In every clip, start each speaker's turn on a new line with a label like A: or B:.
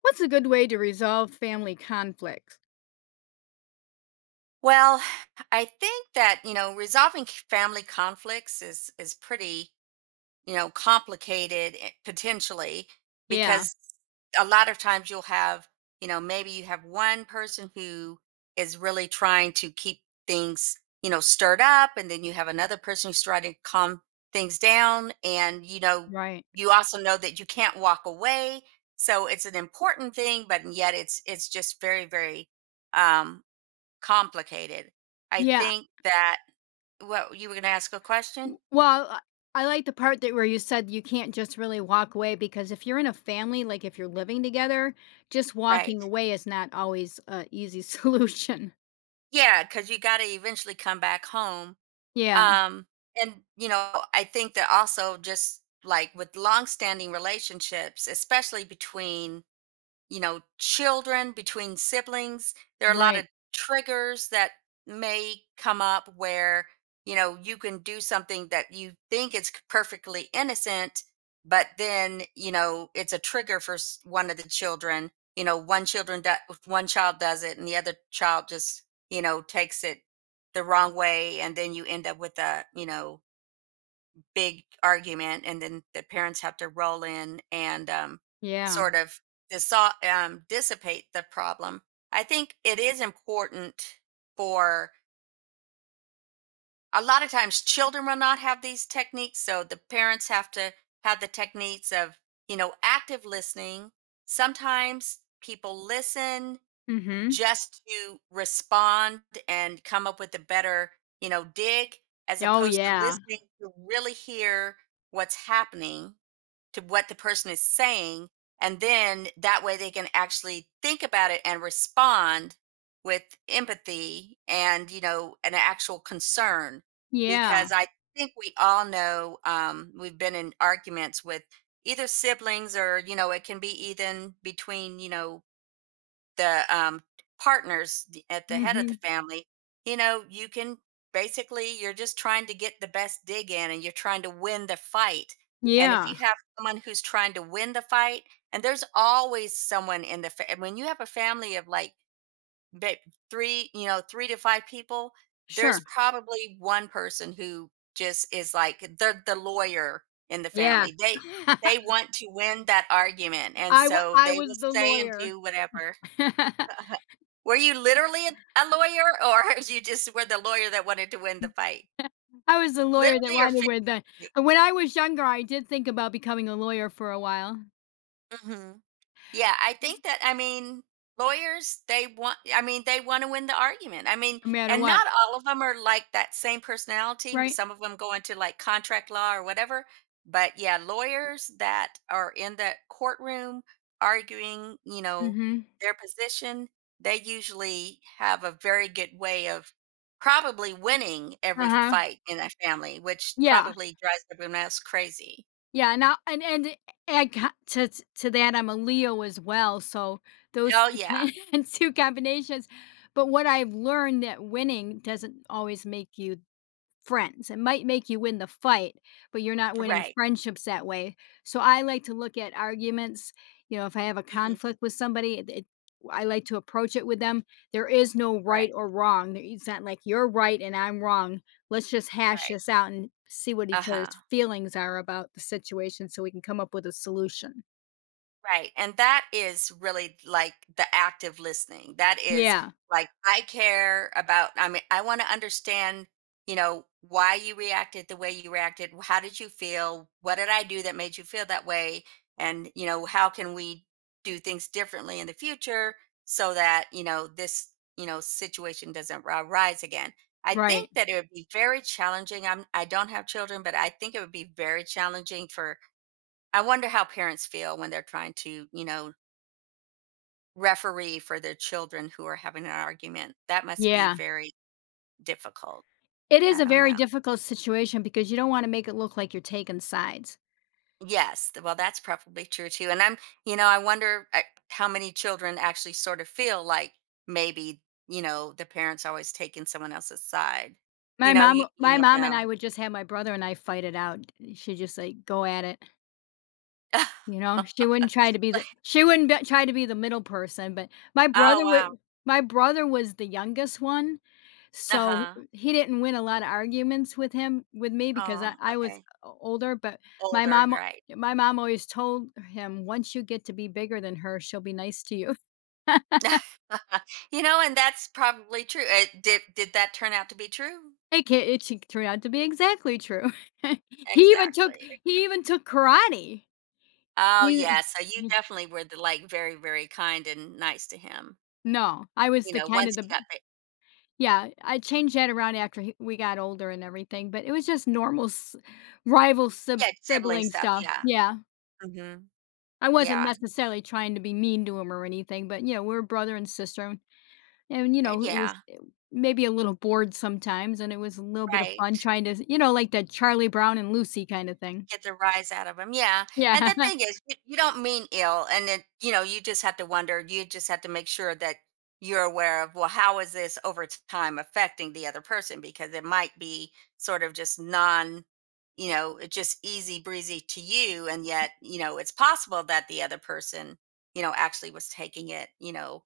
A: What's a good way to resolve family conflicts?
B: Well, I think that, you know, resolving family conflicts is pretty, you know, complicated potentially
A: Yeah,
B: because a lot of times you'll have, you know, maybe you have one person who is really trying to keep things, you know, stirred up and then you have another person who's trying to calm things down and you know,
A: right.
B: you also know that you can't walk away. So it's an important thing, but yet it's just very um complicated. I
A: Yeah.
B: think that what you were gonna ask a
A: W-
B: question?
A: Well, I I like the part that where you said you can't just really walk away because if you're in a family, like if you're living together, just
B: Right.
A: walking away is not always a easy solution.
B: Yeah, because you gotta eventually come back home.
A: Yeah,
B: Um, and you know, I think that also just like with longstanding relationships, especially between you know, children, between siblings. There are a lot
A: right.
B: of triggers that may come up where, you know, you can do something that you think is perfectly innocent, but then, you know, it's a trigger for one of the children. You know, one child does it and the other child just, you know, takes it the wrong way and then you end up with a, you know, big argument and then the parents have to roll in and
A: Yeah.
B: sort of dissipate the problem. I think it is important for a lot of times children will not have these techniques, so the parents have to have the techniques of, you know, active listening. Sometimes people listen
A: Mhm.
B: just to respond and come up with a better, you know, dig, as
A: Oh
B: opposed to
A: yeah.
B: listening to really hear what's happening, to what the person is saying, and then that way they can actually think about it and respond with empathy and, you know, an actual concern.
A: Yeah.
B: Because I think we all know, we've been in arguments with either siblings or, you know, it can be even between, you know, the, partners d at the head of the
A: Mhm.
B: family, you know, you can basically you're just trying to get the best dig in and you're trying to win the fight. And if
A: Yeah.
B: you have someone who's trying to win the fight and there's always someone in the fa when you have a family of like ba 3, you know, 3 to 5 people, there's
A: Sure.
B: probably 1 person who just is like the lawyer in the
A: Yeah.
B: family. They want to win that argument, and so
A: I
B: they
A: was
B: will
A: the
B: say and
A: lawyer.
B: do whatever. Uh-huh. Were you literally a lawyer, or you just were the lawyer that wanted to win the fight?
A: I was a lawyer that
B: Literally or
A: wanted with
B: figuratively?
A: the and when I was younger, I did think about becoming a lawyer for a while,
B: Mhm. Yeah, I think that I mean, lawyers, they want I mean, they want to win the argument. I mean,
A: no matter
B: and
A: what,
B: not all of them are like that same personality.
A: right?
B: Some of them go into like contract law or whatever. But yeah, lawyers that are in the courtroom arguing, you know,
A: Mhm.
B: their position, they usually have a very good way of probably winning every
A: Uh-huh.
B: fight in that family, which
A: Yeah.
B: probably drives everyone else crazy.
A: Yeah, now and I co to to that, I'm a Leo as well, so those
B: Oh
A: 2 co
B: yeah,
A: 2 combinations, but what I've learned that winning doesn't always make you friends. It might make you win the fight, but you're not winning
B: right.
A: friendships that way. So I like to look at arguments. You know, if I have a
B: Hmm.
A: conflict with somebody, I like to approach it with them. There is no right
B: Right,
A: or wrong. It's not like you're right and I'm wrong. Let's just hash
B: right.
A: this out and see what each
B: Uh-huh.
A: other's feelings are about the situation so we can come up with a solution.
B: Right, and that is really, like, the active listening. That is,
A: Yeah,
B: like, I care about I mean, I wanna understand, you know, why you reacted the way you reacted. How did you feel? What did I do that made you feel that way? And, you know, how can we do things differently in the future so that, you know, this, you know, situation doesn't ri rise again? I
A: right.
B: think that it would be very challenging. I'm I don't have children, but I think it would be very challenging for I wonder how parents feel when they're trying to, you know, referee for their children who are having an argument. That must be
A: Yeah.
B: very difficult.
A: It is
B: I
A: a
B: don't
A: very
B: know.
A: difficult situation because you don't want to make it look like you're taking sides.
B: Yes, well, that's probably true too. And I'm, you know, I wonder how many children actually sort of feel like maybe, you know, the parents always taking someone else's side.
A: My
B: You know, you
A: mom
B: you
A: my
B: never
A: mom and I
B: know.
A: would just have my brother and I fight it out. She just, like, go at it, you know? She wouldn't be try to be the middle person, but my
B: Oh
A: brother
B: wow.
A: would. My brother was the youngest one,
B: Uh
A: so
B: huh.
A: he didn't win a lot of arguments with me because I
B: Oh,
A: I was
B: okay.
A: o older, but my
B: Older,
A: mom
B: you're right.
A: my mom always told him, "Once you get to be bigger than her, she'll be nice to you."
B: You know, and that's probably true. Did that turn out to be true?
A: It ca it ch turned out to be exactly true. He even took
B: Exactly.
A: he even took karate.
B: Oh,
A: He
B: yeah, so you definitely were the, like, very kind and nice to him,
A: No, I was
B: you
A: the
B: know,
A: kind
B: once
A: of
B: he
A: the
B: got the
A: yeah, I changed that around after he we got older and everything, but it was just normal s rival
B: Yeah, sibling
A: sibling
B: stuff,
A: stuff.
B: yeah.
A: Yeah,
B: Mhm.
A: I wasn't
B: Yeah,
A: necessarily trying to be mean to him or anything, but, you know, we're brother and sister, and you know, it was
B: yeah,
A: it maybe a little bored sometimes, and it was a little bit of fun
B: right.
A: trying to, you know, like that Charlie Brown and Lucy kind of thing.
B: Get the rise out of them, yeah, and
A: Yeah.
B: the thing is, you don't mean ill, and then, you know, you just have to wonder, you just have to make sure that you're aware of, well, how is this over t time affecting the other person? Because it might be sort of just non you know, it's just easy breezy to you, and yet, you know, it's possible that the other person, you know, actually was taking it,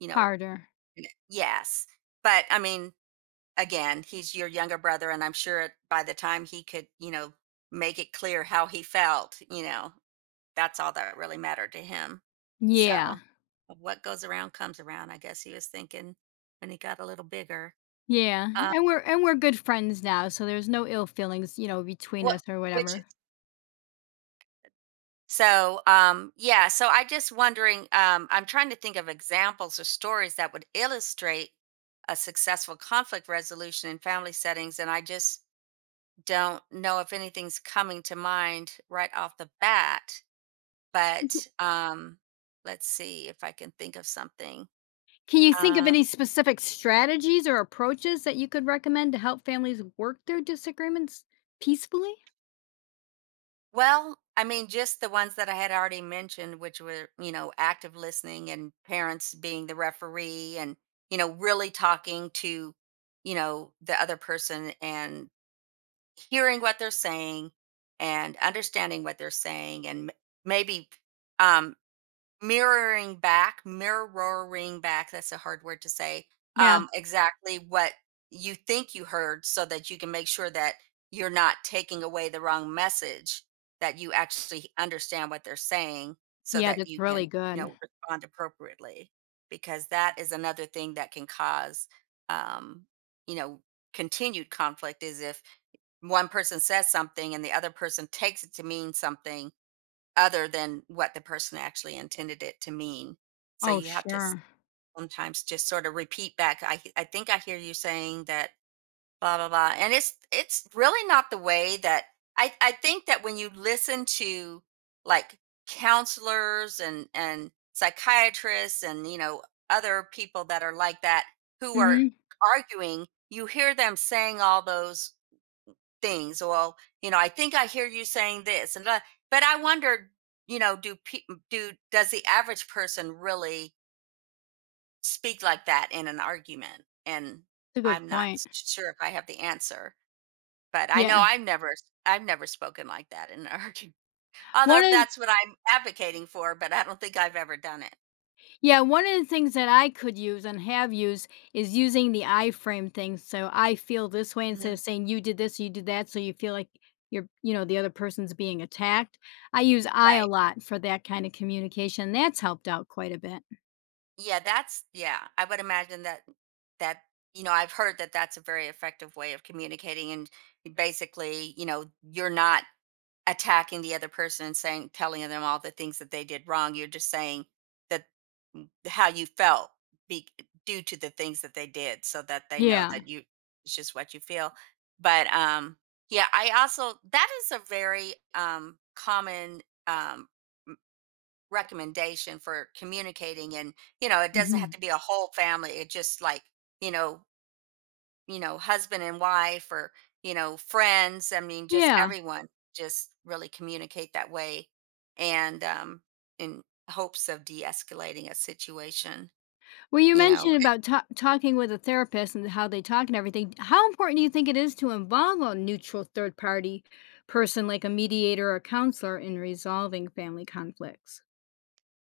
B: you know,
A: Harder.
B: in yes, but, I mean again, he's your younger brother, and I'm sure by the time he could, you know, make it clear how he felt, you know, that's all that really mattered to him.
A: Yeah,
B: So, what goes around comes around. I guess he was thinking when he got a little bigger.
A: yeah,
B: Uh,
A: and we're good friends now, so there's no ill feelings, you know, between
B: what,
A: us or
B: which,
A: whatever.
B: yeah. So I just wondering. I'm trying to think of examples or stories that would illustrate a successful conflict resolution in family settings, and I just don't know if anything's coming to mind right off the bat, but let's see if I can think of something.
A: Can you think of
B: Uh,
A: any specific strategies or approaches that you could recommend to help families work through disagreements peacefully?
B: well, I mean, just the ones that I had already mentioned, which were, you know, active listening and parents being the referee and, you know, really talking to, you know, the other person and hearing what they're saying and understanding what they're saying and maybe um, mirroring back that's a hard word to say,
A: Yeah.
B: exactly what you think you heard so that you can make sure that you're not taking away the wrong message, that you actually understand what they're saying so
A: Yeah,
B: that
A: that's
B: you
A: really
B: can, you
A: good.
B: know, respond appropriately, because that is another thing that can cause, um, you know, continued conflict is if one person says something and the other person takes it to mean something other than what the person actually intended it to mean. So
A: Oh,
B: you have to
A: sure.
B: sometimes just sort of repeat back. I think I hear you saying that blah blah blah, and it's really not the way that I think that when you listen to like counselors and psychiatrists and you know other people that are like that who are
A: Mhm.
B: arguing, you hear them saying all those things. Well, you know, I think I hear you saying this, and that," but I wonder, you know, do does the average person really speak like that in an argument? And
A: It's a good
B: I'm not
A: point.
B: sure if I have the answer, but I
A: Yeah.
B: know I've never spoken like that in an argument. Although
A: One of
B: that's what I'm advocating for, but I don't think I've ever done it.
A: Yeah, one of the things that I could use and have used is using the I frame thing. So I feel this way instead
B: Mhm.
A: of saying you did this, you did that, so you feel like you know, the other person's being attacked. I use I a
B: Right.
A: lot for that kind of communication. That's helped out quite a bit.
B: Yeah, that's yeah. I would imagine that that you know I've heard that that's a very effective way of communicating, and basically, you know, you're not attacking the other person and saying telling them all the things that they did wrong. You're just saying that how you felt be, due to the things that they did, so that they know
A: Yeah.
B: that you it's just what you feel. But yeah, I also that is a very common um recommendation for communicating, and you know it doesn't have
A: Mhm.
B: to be a whole family, it just like you know you know husband and wife or you know friends, I mean just
A: Yeah.
B: everyone just really communicate that way and in hopes of de-escalating a situation
A: Well, you
B: you
A: mentioned
B: know.
A: about ta talking with a therapist and how they talk and everything. How important do you think it is to involve a neutral third party person like a mediator or counselor in resolving family conflicts?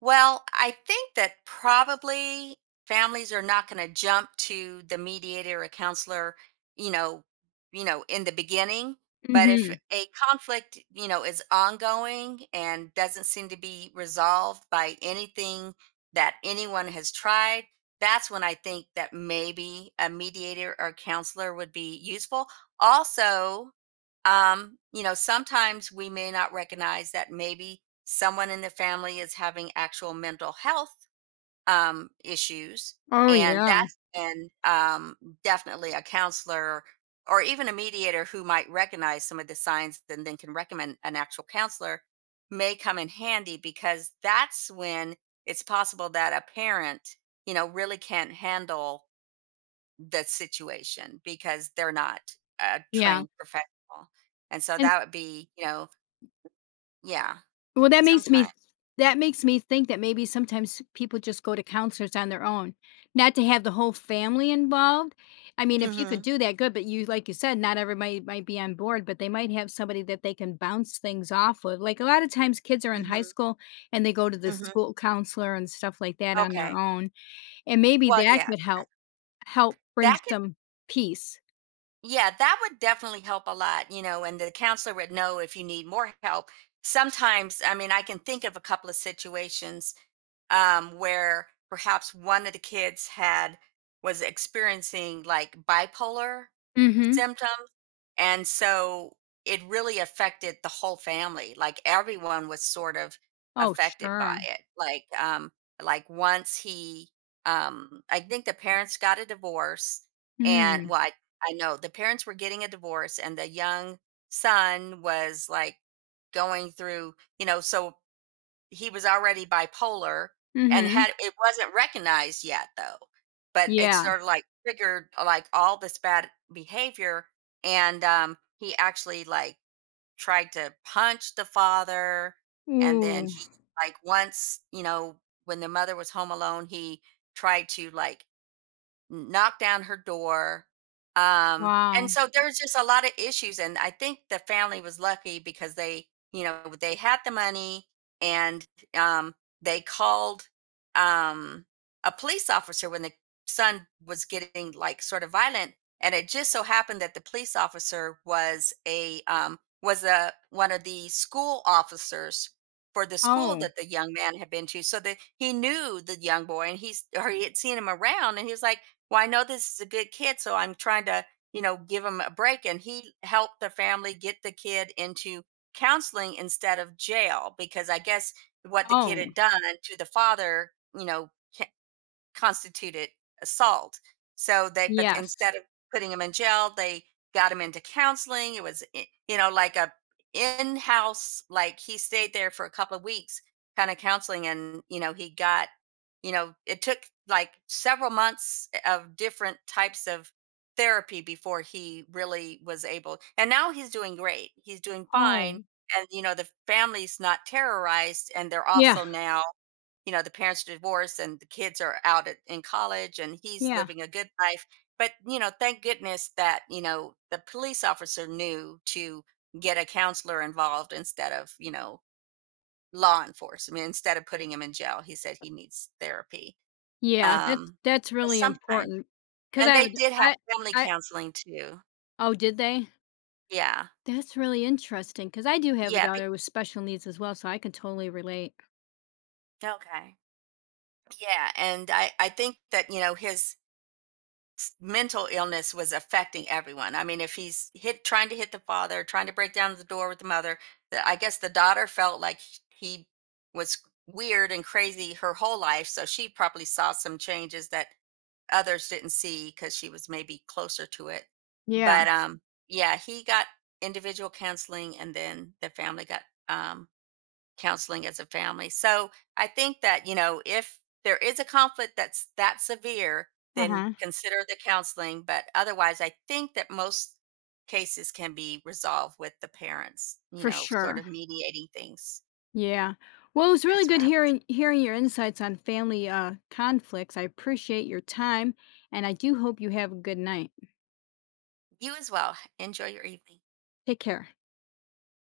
B: Well, I think that probably families are not going to jump to the mediator or counselor, you know, you know, in the beginning. But if
A: Mhm.
B: a conflict, you know, is ongoing and doesn't seem to be resolved by anything that anyone has tried, that's when I think that maybe a mediator or counselor would be useful. Also, you know, sometimes we may not recognize that maybe someone in the family is having actual mental health issues,
A: Oh,
B: and
A: yeah.
B: that's and definitely a counselor or even a mediator who might recognize some of the signs and then can recommend an actual counselor may come in handy because that's when it's possible that a parent you know really can't handle the situation because they're not a
A: Yeah.
B: trained professional. And so
A: And,
B: that would be, you know yeah,
A: well, that makes me
B: sometime
A: think that maybe sometimes people just go to counselors on their own, not to have the whole family involved. I mean, if you could
B: Mhm,
A: do that, good, but you like you said, not everybody might be on board, but they might have somebody that they can bounce things off of. Like a lot of times kids are in
B: mhm,
A: high school and they go to the
B: mhm,
A: school counselor and stuff like that on their
B: okay.
A: own, and maybe
B: Well,
A: that
B: yeah,
A: could help help bring
B: that could
A: some peace.
B: yeah, that would definitely help a lot, you know, and the counselor would know if you need more help. Sometimes, I mean, I can think of a couple of situations, where perhaps one of the kids had was experiencing, like, bipolar
A: Mhm.
B: symptoms. And so it really affected the whole family. Like everyone was sort of
A: Oh,
B: affected by
A: sure.
B: it. Like once he I think the parents got a divorce and
A: Mm.
B: well I know the parents were getting a divorce and the young son was like going through, you know, so he was already bipolar and
A: Mhm.
B: had it wasn't recognized yet though, but it
A: Yeah.
B: sort of like triggered like all this bad behavior. And he actually like tried to punch the father. And then
A: Ooh,
B: he like once, you know, when the mother was home alone, he tried to like knocked down her door, and
A: wow.
B: so there's just a lot of issues, and I think the family was lucky because they, you know, they had the money and, um, they called, um, a police officer when the son was getting, like, sort of violent, and it just so happened that the police officer was a, one of the school officers for the school
A: Oh.
B: that the young man had been to, so that he knew the young boy, and he's or he had seen him around, and he was like, well, I know this is a good kid, so I'm trying to, you know, give him a break. And he helped the family get the kid into counseling instead of jail because I guess what the kid
A: Oh,
B: had done to the father, you know, constituted assault. So they, but
A: yes.
B: instead of putting him in jail, they got him into counseling. It was, you know, like a in-house, like he stayed there for a couple of weeks, kind of counseling, and you know, he got, you know, it took like several months of different types of therapy before he really was able. And now he's doing great. He's doing fine,
A: Oh,
B: and you know, the family's not terrorized, and they're
A: yeah,
B: also now you know, the parents divorced and the kids are out at, in college and he's
A: yeah,
B: living a good life. But, you know, thank goodness that, you know, the police officer knew to get a counselor involved instead of, you know, law enforcement. Instead of putting him in jail, he said he needs therapy.
A: yeah,
B: Um,
A: that's
B: so
A: really
B: sometimes,
A: important. Cause
B: and
A: I have
B: they
A: a d
B: did have
A: I
B: family
A: I
B: counseling too.
A: oh, did they?
B: Yeah.
A: That's really interesting. Cause I do have a
B: Yeah.
A: daughter with special needs as well, so I can totally relate.
B: Okay. Yeah. And I think that, you know, his mental illness was affecting everyone. I mean, if he's hit trying to hit the father, trying to break down the door with the mother, the, I guess the daughter felt like he was weird and crazy her whole life, so she probably saw some changes that others didn't see cuz she was maybe closer to it.
A: Yeah,
B: But yeah, he got individual counseling and then the family got um counseling as a family. So I think that, you know, if there is a conflict that's that severe, then
A: uh-huh,
B: consider the counseling. But otherwise, I think that most cases can be resolved with the parents, you
A: for
B: know, sort
A: sure,
B: of mediating things.
A: yeah. Well, it was really
B: That's what
A: good
B: I,
A: hearing your insights on family, conflicts. I appreciate your time, and I do hope you have a good night.
B: you as well. Enjoy your evening.
A: Take care.